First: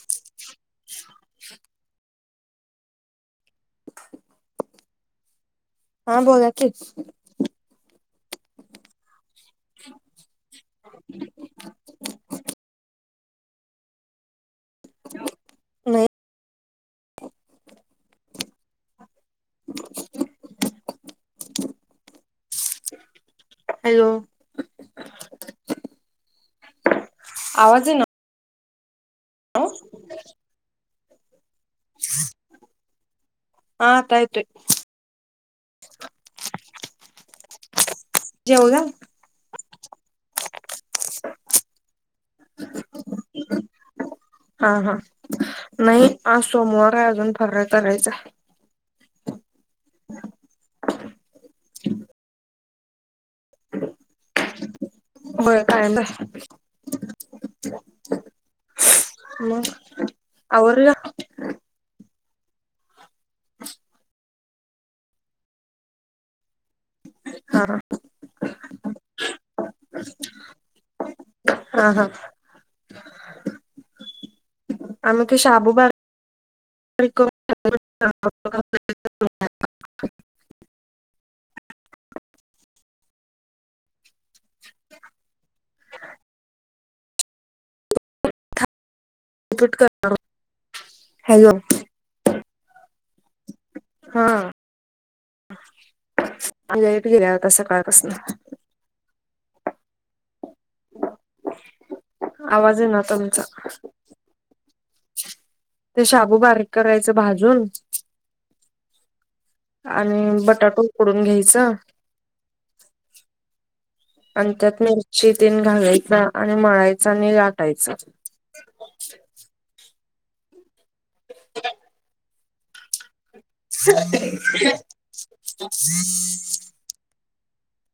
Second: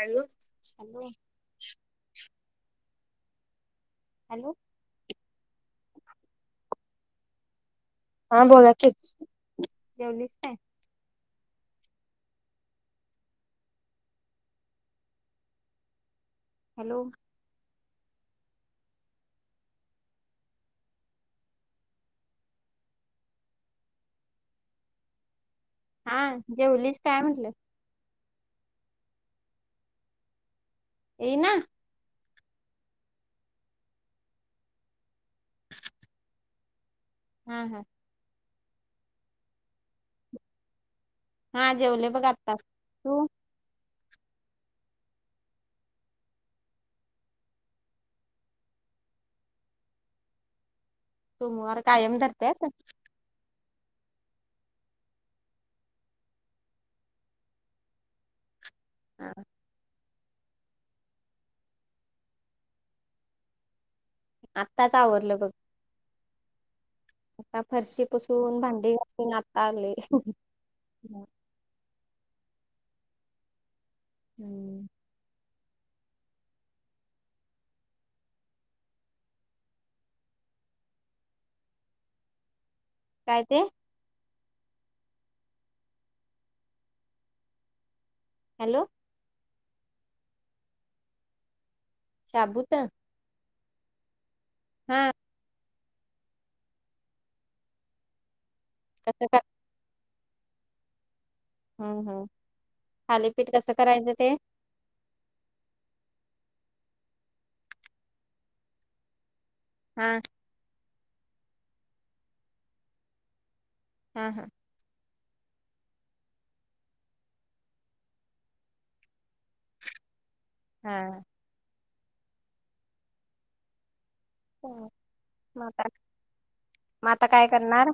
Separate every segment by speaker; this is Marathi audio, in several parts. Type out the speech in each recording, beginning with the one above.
Speaker 1: हॅलो हॅलो
Speaker 2: हा बोला की.
Speaker 1: हा बोला कि.
Speaker 2: [unintelligible] नाही
Speaker 1: हॅलो
Speaker 2: [unintelligible] हॅलो
Speaker 1: हा जेवलीच काय म्हंटलं?
Speaker 2: आवाज येईना. ह्
Speaker 1: येईना.
Speaker 2: हा आता येतोय.
Speaker 1: ह्अ ह्अ
Speaker 2: जेवला.
Speaker 1: हा जेवले बघ आता तू?
Speaker 2: हा हा नाही आज सोमवार आहे अजून फर्राळ करायचं आहं. [unintelligible]
Speaker 1: सोमवार कायम धरतीयास? [unintelligible]
Speaker 2: होय कायम धरतोय.
Speaker 1: हा
Speaker 2: मग आवरलं? [unintelligible]
Speaker 1: आत्ताच आवरलं बघ. आता
Speaker 2: हा हा
Speaker 1: फरशी पुसून भांडी घासून आत्ता आलोय ह्.
Speaker 2: हा हा.
Speaker 1: हम्म
Speaker 2: आम्ही ते शाबू बारके [unintelligible]
Speaker 1: काय ते? हॅलो
Speaker 2: कट करणार [unintelligible] हॅलो.
Speaker 1: शाबूत?
Speaker 2: हां.
Speaker 1: हां.
Speaker 2: लाईट गेल्या आता सकाळ पसन.
Speaker 1: [unintelligible] हम्म हम्म,
Speaker 2: आवाज येईना तुमचा
Speaker 1: थालीपीठ कसं करायचं ते?
Speaker 2: ते शाबू बारीक करायचं भाजून
Speaker 1: हा
Speaker 2: आणि बटाटू उकडून घ्यायच
Speaker 1: हा हा
Speaker 2: आणि त्यात मिरची तेन घालायच, आणि मळायच, आणि लाटायच.
Speaker 1: हां.
Speaker 2: [inaudible] [inaudible]
Speaker 1: म आता काय करणार?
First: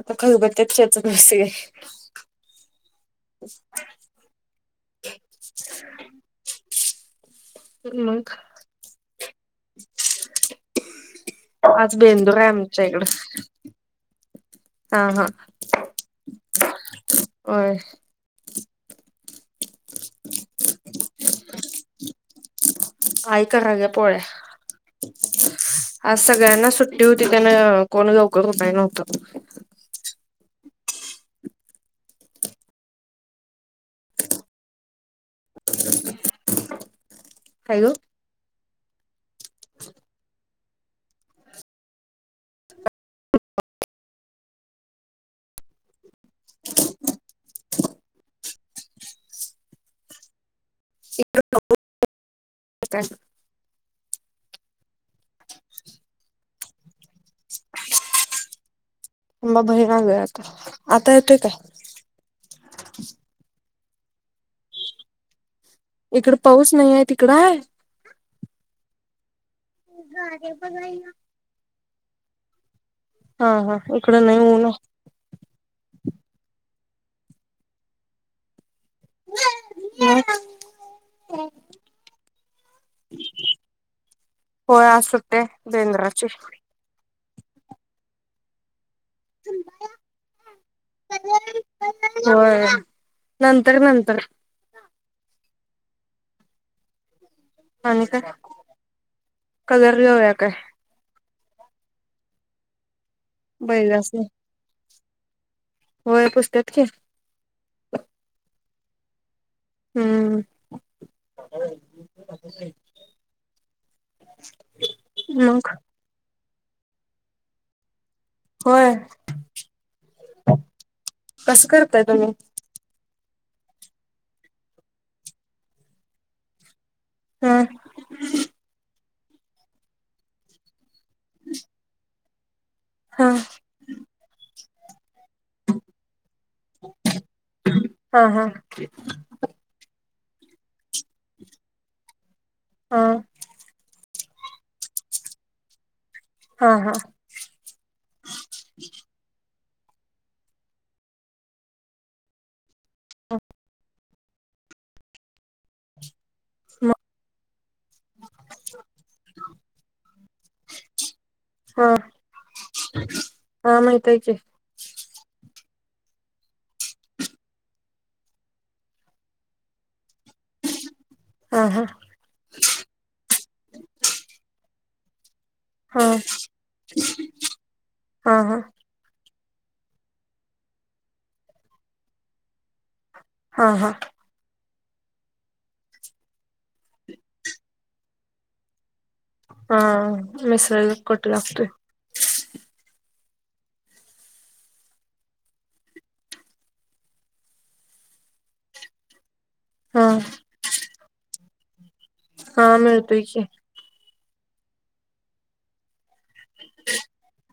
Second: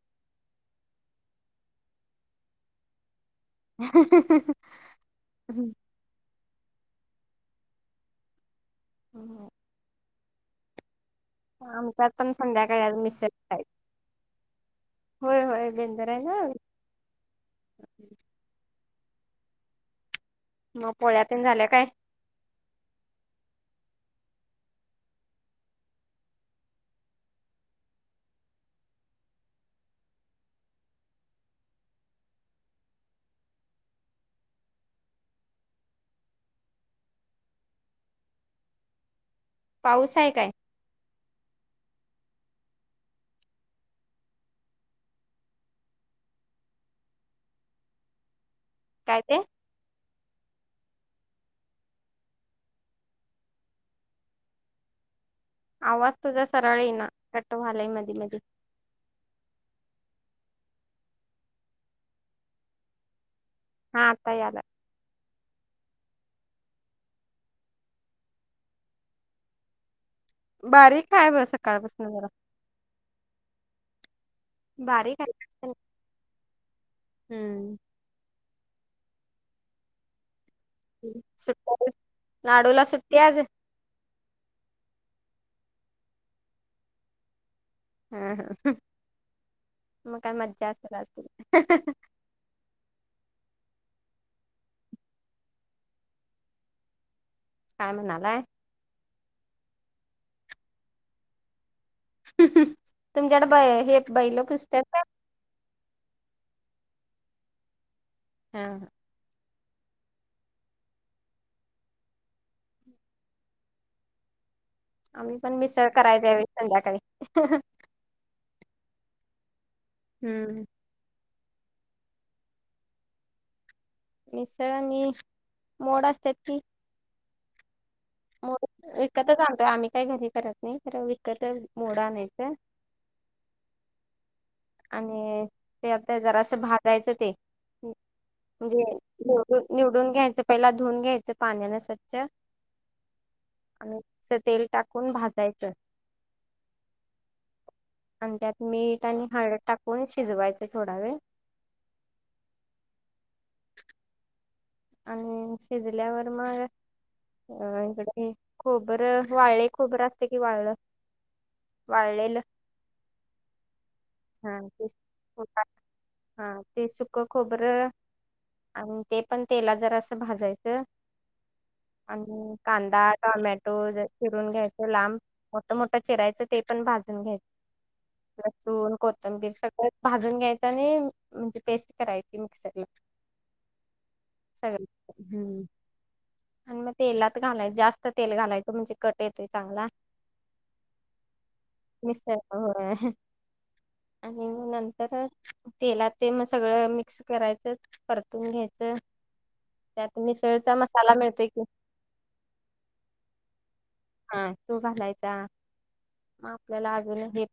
Speaker 2: आता खलबत्यात चेचत बसलोय.
Speaker 1: [inaudible]
Speaker 2: हम्म मगं?
Speaker 1: [inaudible]
Speaker 2: आज
Speaker 1: आमच्यात पण
Speaker 2: बेंदूर हाय
Speaker 1: संध्याकाळी
Speaker 2: आमच्या
Speaker 1: आज
Speaker 2: इकड.
Speaker 1: मिसळ
Speaker 2: हां हां
Speaker 1: होय होय बेंदर आहे ना
Speaker 2: होय. [inaudible]
Speaker 1: म पोळ्या तेन झाल्या काय?
Speaker 2: आई करालिया पोळ्या.
Speaker 1: [inaudible]
Speaker 2: आज सगळ्यांना सुट्टी होती त्याना कोण लवकर उठा नव्हतं. हॅलो.
Speaker 1: पाऊस हाय काय?
Speaker 2: [inaudible]
Speaker 1: काय ते?
Speaker 2: [unintelligible]
Speaker 1: आवाज तुझा सरळ ईना, कट व्हालय मधी मधी.
Speaker 2: थांब हा भैर आलोय आता, आता येतोय काय?
Speaker 1: हां आता यालाय.
Speaker 2: इकड पाऊस नाही हाय, तिकड हाय? [inaudible]
Speaker 1: बारीक हाय ब सकाळपसन जरा.
Speaker 2: हां हां, इकड नाही ऊन आहे
Speaker 1: बारीक हाय जास्त नाही, हम्म.
Speaker 2: म?
Speaker 1: सुट्टी हाय होय, लाडूला सुट्टी आज?
Speaker 2: होय आज सुट्टी हाय बेंदराची.
Speaker 1: हं हं म काय मज्जा असलं आज.
Speaker 2: होय नंतर नंतर आणि काय कगर लेवूया काय?
Speaker 1: तुमच्याकड बै हे
Speaker 2: बैलासनी
Speaker 1: बैल पुजत्यात का?
Speaker 2: होय पुजत्यात की.
Speaker 1: हा हा.
Speaker 2: हम्म. [unintelligible]
Speaker 1: आम्ही पण
Speaker 2: मग
Speaker 1: मिसळ करायचो ह्यावेळी संध्याकाळी.
Speaker 2: होय.
Speaker 1: हम्म.
Speaker 2: कसं करताय तुम्ही?
Speaker 1: मीसळ आणि मोड असत्यात ती
Speaker 2: हां.
Speaker 1: मोड विकतच आणतोय आम्ही काही घरी करत नाही तर विकतच मोडं आणायचं.
Speaker 2: हा.
Speaker 1: आणि ते आता जरा असं भाजायचं ते
Speaker 2: हा हा
Speaker 1: म्हणजे निवडून निवडून घ्यायच पहिलं धुऊन घ्यायचं पाण्याने स्वच्छ
Speaker 2: हा
Speaker 1: आणि असं तेल टाकून भाजायचं.
Speaker 2: हा हा.
Speaker 1: आणि त्यात मीठ आणि हळद टाकून शिजवायचे थोडा वेळ.
Speaker 2: [unintelligible]
Speaker 1: आणि शिजल्यावर मग
Speaker 2: म
Speaker 1: अ इकडे खोबरं वाळले खोबर असते की वाळ
Speaker 2: हा
Speaker 1: वाळलेलं
Speaker 2: हा माहित आहे ची.
Speaker 1: हा ते [unintelligible] हा ते सुख खोबरं आणि ते पण तेलात जरासं भाजायचं
Speaker 2: हा हा
Speaker 1: आणि कांदा, टोमॅटो ज चिरून घ्यायचे लांब मोठ मोठं
Speaker 2: हा
Speaker 1: चिरायचं ते पण भाजून घ्यायच
Speaker 2: हा हा
Speaker 1: लसूण कोथंबीर सगळं भाजून घ्यायचं आणि म्हणजे पेस्ट करायची मिक्सर ला.
Speaker 2: हा हा.
Speaker 1: सगळं हम्म. आणि म तेलात घालाय जास्त तेल घालायच म्हणजे कट येतोय
Speaker 2: हा
Speaker 1: चांगला.
Speaker 2: मिसळला कट लागतोय.
Speaker 1: मिसळीला होय. आणि मग नंतर तेलात ते मग सगळं मिक्स करायचं परतून घ्यायचं.
Speaker 2: हा
Speaker 1: त्यात मिसळचा मसाला मिळतोय कि.
Speaker 2: हा मिळतोय की.
Speaker 1: हा तो घालायचा, आपल्याला अजुन हे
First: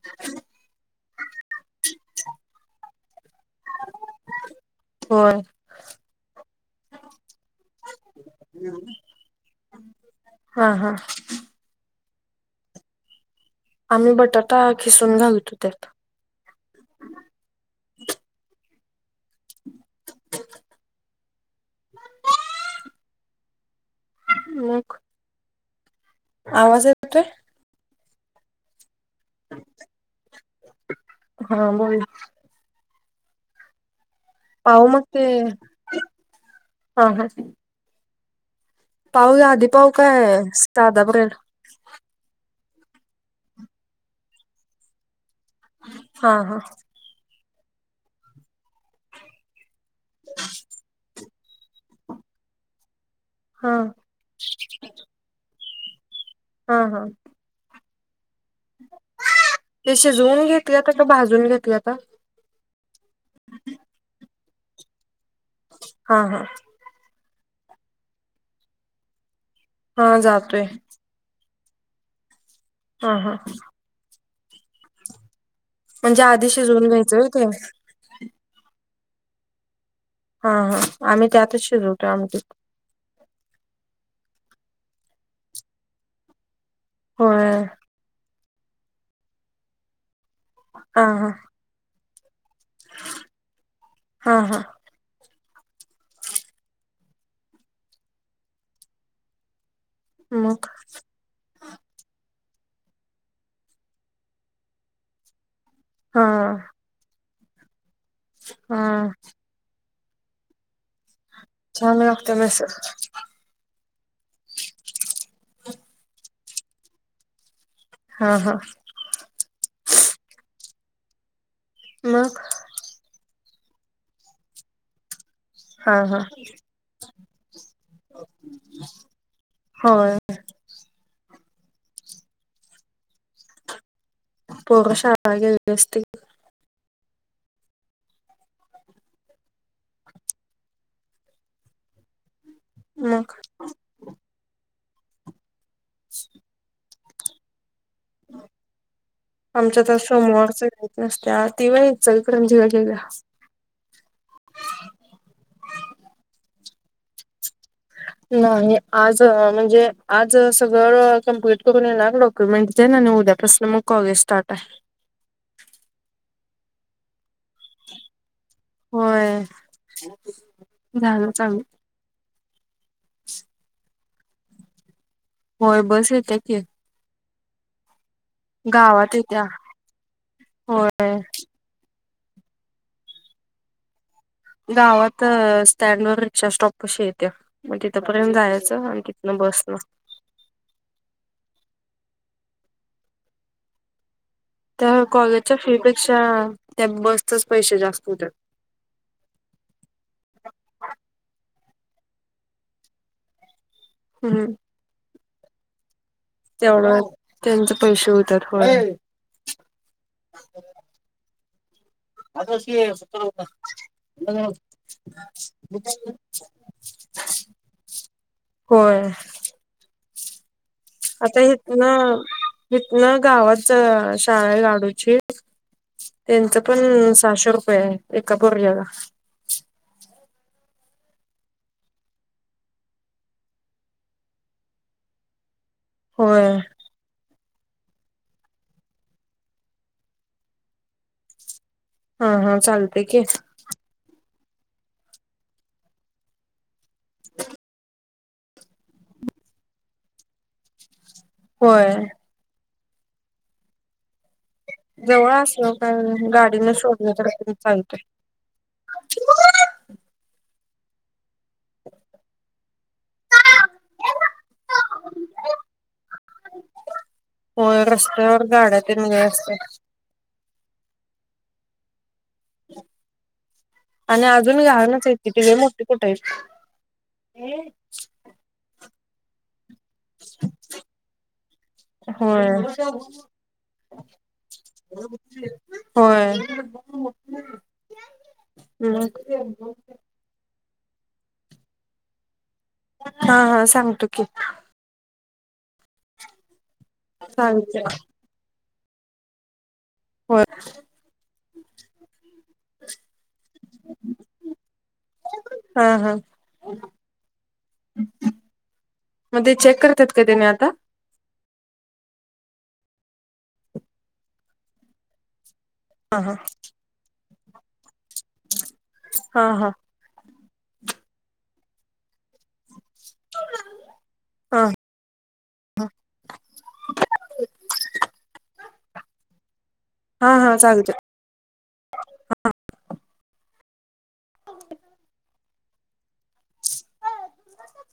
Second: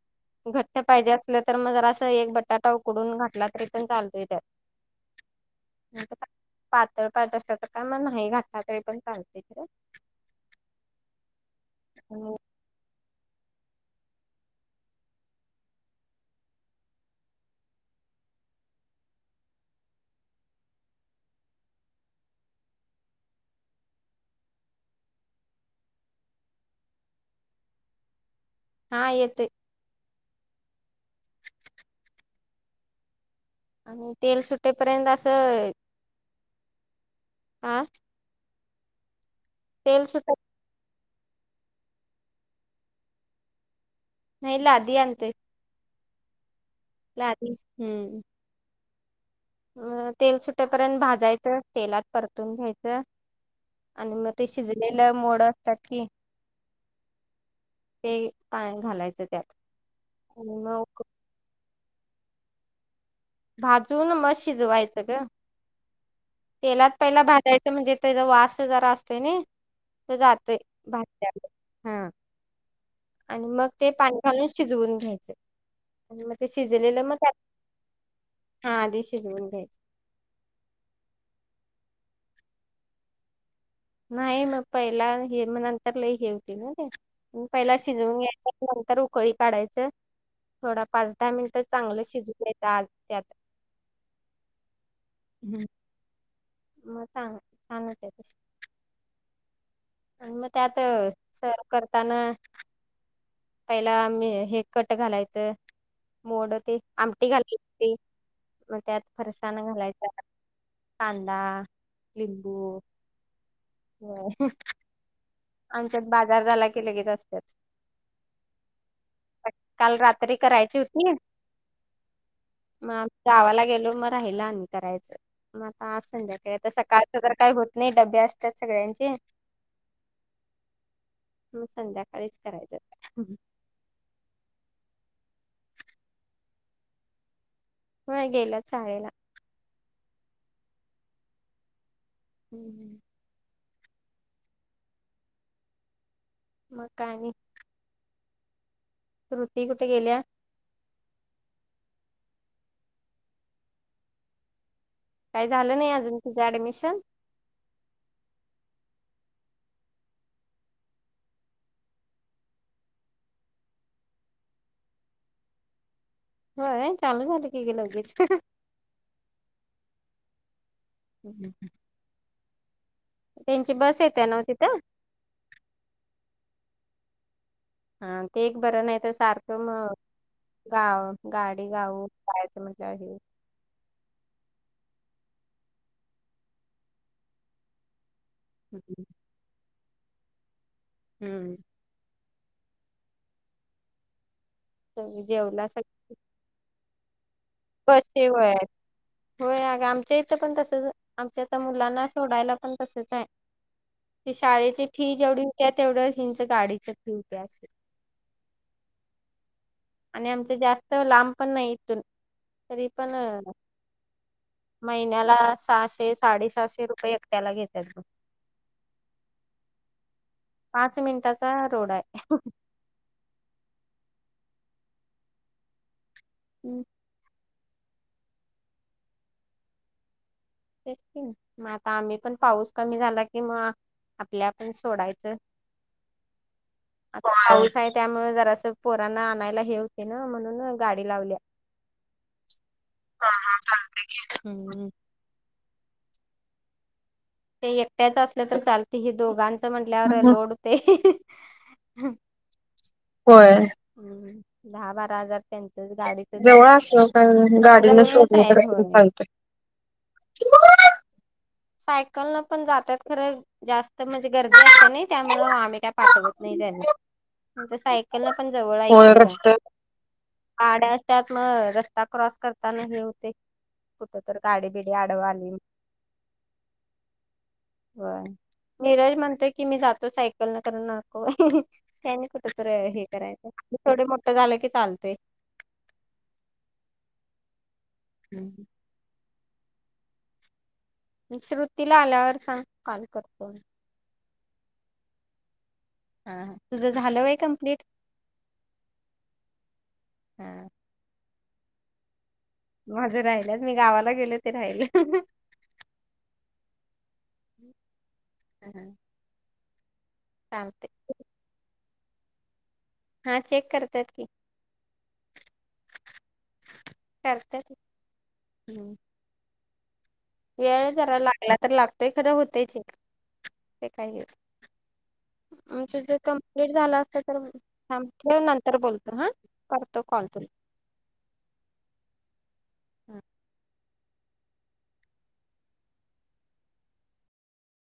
Speaker 1: घट्ट पाहिजे असलं तर मग जरा असं एक बटाटा उकडून घातला तरी पण चालतोय त्यात.
Speaker 2: होय
Speaker 1: पातळ खायचं असतं तर का मग नाही घातला तरी पण चालते खरं.
Speaker 2: हा हा.
Speaker 1: हो.
Speaker 2: आम्ही बटाटा खिसून घालतो त्यात. मग. [unintelligible] आवाज येतोय.
Speaker 1: हा येतोय.
Speaker 2: हा बोला.
Speaker 1: आणि तेल
Speaker 2: पाव मग
Speaker 1: सुटेपर्यंत
Speaker 2: ते
Speaker 1: असं,,
Speaker 2: हा हा
Speaker 1: आं
Speaker 2: पाव लादि पाव काय
Speaker 1: सुटत
Speaker 2: साधा ब्रेड.
Speaker 1: नाही लादी आणतय.
Speaker 2: हा हा.
Speaker 1: लादि हम्म. अ तेल सुटेपर्यंत भाजायचं, तेलात परतून घ्यायचं,
Speaker 2: हा
Speaker 1: आणि मग ते शिजलेलं मोड आसतात कि
Speaker 2: हा हा.
Speaker 1: ते पाणी घालायचं त्यात
Speaker 2: ते शिजवून
Speaker 1: आणि
Speaker 2: घेतल्याता
Speaker 1: मग
Speaker 2: का भाजून घेतल्याता?
Speaker 1: भाजून मग शिजवायचं ग.
Speaker 2: हा हा.
Speaker 1: तेलात पहिला भाजायचं, म्हणजे तेचा वास जरा असतोय नाई ते जातोय, भाजतानं, हं
Speaker 2: हा हा
Speaker 1: आणि मग ते पाणी घालून शिजवून घ्यायचं, आणि
Speaker 2: म्हणजे
Speaker 1: मग ते
Speaker 2: आधी शिजवून
Speaker 1: शिजलेलं मग
Speaker 2: घ्यायचं होय
Speaker 1: त्यात
Speaker 2: ते
Speaker 1: हा आधी शिजवुन घ्यायचं.
Speaker 2: हा हा, आम्ही त्यातच शिजवतो आमटी.
Speaker 1: नाही मग पहिला हे, मग नंतर लय हे होतय नाई ते, मग
Speaker 2: होय
Speaker 1: पहिला शिजवून घ्याय नंतर उकळी काढायचं, थोडा
Speaker 2: हा
Speaker 1: पाच
Speaker 2: हा
Speaker 1: दहा मिनिट चांगलं शिजू द्यायचं आत त्यात.
Speaker 2: हा हा.
Speaker 1: हम्म. मग छान, छान होतय तशी. [unintelligible] आणि मग त्यात सर्व करताना, पहिला मी हे कट घालायचं
Speaker 2: हा
Speaker 1: मोड ते, आमटी घालली हो, मग
Speaker 2: हा
Speaker 1: त्यात फरसा त्यान घालायचा ना, कांदा
Speaker 2: छान लागत्या मिसळ.
Speaker 1: हो [unintelligible] आमच्यात बाजार झाला की लगेच असत्याच.
Speaker 2: हा हा.
Speaker 1: काल रात्री करायची हुती,
Speaker 2: मग
Speaker 1: मग आम्ही गावाला गेलो मग राहिलं आणि करायचं, मग आता
Speaker 2: हा
Speaker 1: आज
Speaker 2: हा
Speaker 1: संध्याकाळी आता सकाळ तर काही होत नाही, डबे असतात सगळ्यांचे.
Speaker 2: होय.
Speaker 1: मग संध्याकाळीच करायचं आता.
Speaker 2: पोरं शाळेला गेलेली असती
Speaker 1: व्हय गेल्यात शाळेला. हम्म हम्म.
Speaker 2: मग [unintelligible]
Speaker 1: मग काय आनी. श्रुती
Speaker 2: आमच्या
Speaker 1: कुठे
Speaker 2: तर
Speaker 1: गेल्या?
Speaker 2: समोवर च एक भुक नसत्या, ती वय इचलकरंजीला गेल्या.
Speaker 1: काय झालं नाही अजून तीझं ऍडमिशन.
Speaker 2: नाही आज म्हणजे आज सगळं कंप्लीट करून येणार मग डॉक्युमेंट्स मग उद्यापासून कॉलेजस्टार्ट.
Speaker 1: होय चालू झाले की लगेच.
Speaker 2: होय. झालं चालू
Speaker 1: त्यांची बस येत्यि नव तिथं?
Speaker 2: होय बस य त्या की,
Speaker 1: हा ते एक बरं नाही तर
Speaker 2: गावात येत्या
Speaker 1: सारखं म ग गाव
Speaker 2: होय
Speaker 1: गाडी- गाडी गाव करायचं म्हनलं कि-
Speaker 2: गावात स्टँड वर रिक्षा स्टॉप पशी येते मग तिथपर्यंत जायचं
Speaker 1: होतंय.
Speaker 2: आणि- मग बस ने
Speaker 1: हम्म
Speaker 2: त्या कॉलेजच्या
Speaker 1: जेवला सग
Speaker 2: फी पेक्षा त्या बसच पैसे-
Speaker 1: बस
Speaker 2: जास्त
Speaker 1: चे
Speaker 2: होतात
Speaker 1: व्हय. होय अग आमच्या इथं पण तसंच, आमच्या इथं मुलांना सोडायला पण तसच आहे. ते
Speaker 2: हम्म
Speaker 1: शाळेची फी जेवढी होत्या, तेवढं हेच गाडीच
Speaker 2: तेवढं
Speaker 1: फी होत्या.
Speaker 2: त्यांचे पैसे होतात होय की.
Speaker 1: आणि आमचं जास्त लांब पण नाही इथून.
Speaker 2: आताशी
Speaker 1: तरी पण
Speaker 2: सत
Speaker 1: अ,
Speaker 2: हो [inaudible] ह [unintelligible]
Speaker 1: महिन्याला सहाशे साडेसहाशे रुपये एकट्याला घेतात.
Speaker 2: होय
Speaker 1: पाच मिनिटाचा रोड आहे.
Speaker 2: हीतन गावात शाळाआहे लाडूची. त्यांचं
Speaker 1: हम्म,
Speaker 2: पण सहाशे रुपये आहे एका पोरग्याला.
Speaker 1: तेच की मग आता आम्ही पण पाऊस कमी झाला कि म- आपले आपण सोडायचं.
Speaker 2: होय
Speaker 1: आता पाऊस आहे त्यामुळे जरा सं पोरांना आणायला हे होते ना म्हणून गाडी लावल्या.
Speaker 2: हा हा चाल ते की.
Speaker 1: हम्म [inaudible]
Speaker 2: ह
Speaker 1: ते एकट्याच असल्या तर चालते हे दोघांच म्हटल्यावर लोड होतंय.
Speaker 2: होय
Speaker 1: होय दहा बारा
Speaker 2: जवळ
Speaker 1: हजार
Speaker 2: असल्यावर
Speaker 1: त्यांचंच
Speaker 2: काय
Speaker 1: गाडीच
Speaker 2: गाडीनं सोडलं तर पण
Speaker 1: असो गाडी
Speaker 2: चालतंय
Speaker 1: [inaudible] सायकलने पण जात्यात खरं- जास्त म्हणजे गर्दी असत्या नाही त्यामुळं आम्ही काय पाठवत नाही त्यांना- आमच्या
Speaker 2: होय
Speaker 1: सायकलला
Speaker 2: रस्त्यावर
Speaker 1: पण
Speaker 2: गाड्या
Speaker 1: जवळ
Speaker 2: तेन लय असत्यात
Speaker 1: गाड्या असतात मग रस्ते [inaudible] रस्ता क्रॉस करताना हे होते कुठं तर गाडी बिडी आडवा आली.
Speaker 2: कुठ आहेस तु
Speaker 1: होय. नीरज म्हणतोय की मी जातो सायकल न करण नाको बाई. त्यानी कुठं
Speaker 2: होय
Speaker 1: तरी हे करायचं थोड मोठं झालं की चालतंय.
Speaker 2: होय.
Speaker 1: हम्
Speaker 2: मग [inaudible]
Speaker 1: श्रुतीला आल्यावर सांग? कॉल
Speaker 2: हा
Speaker 1: करतो
Speaker 2: हा सांगतो की.
Speaker 1: हा हा तुझं झालं व्हय
Speaker 2: सांगते
Speaker 1: कंप्लीट?
Speaker 2: होय
Speaker 1: माझं राहिल्यात मी गावाला गेलो ते राहिल्यात.
Speaker 2: हा हा
Speaker 1: ह ह
Speaker 2: मग ते चेक करत्यात का तेनी आता?
Speaker 1: हा चेक करतात्यात कि.
Speaker 2: हा हा
Speaker 1: करत्यात घे.
Speaker 2: हा हा
Speaker 1: वेळ जरा लागला तर लागतोय खरं होतय चेक ते काही हे नाही.
Speaker 2: हा
Speaker 1: आमचं जर कंप्लीट झालं असल तर थांब ठेव नंतर बोलतो हा करतो कॉल.
Speaker 2: हा हा
Speaker 1: तुला
Speaker 2: चालतंय. [unintelligible] [unintelligible]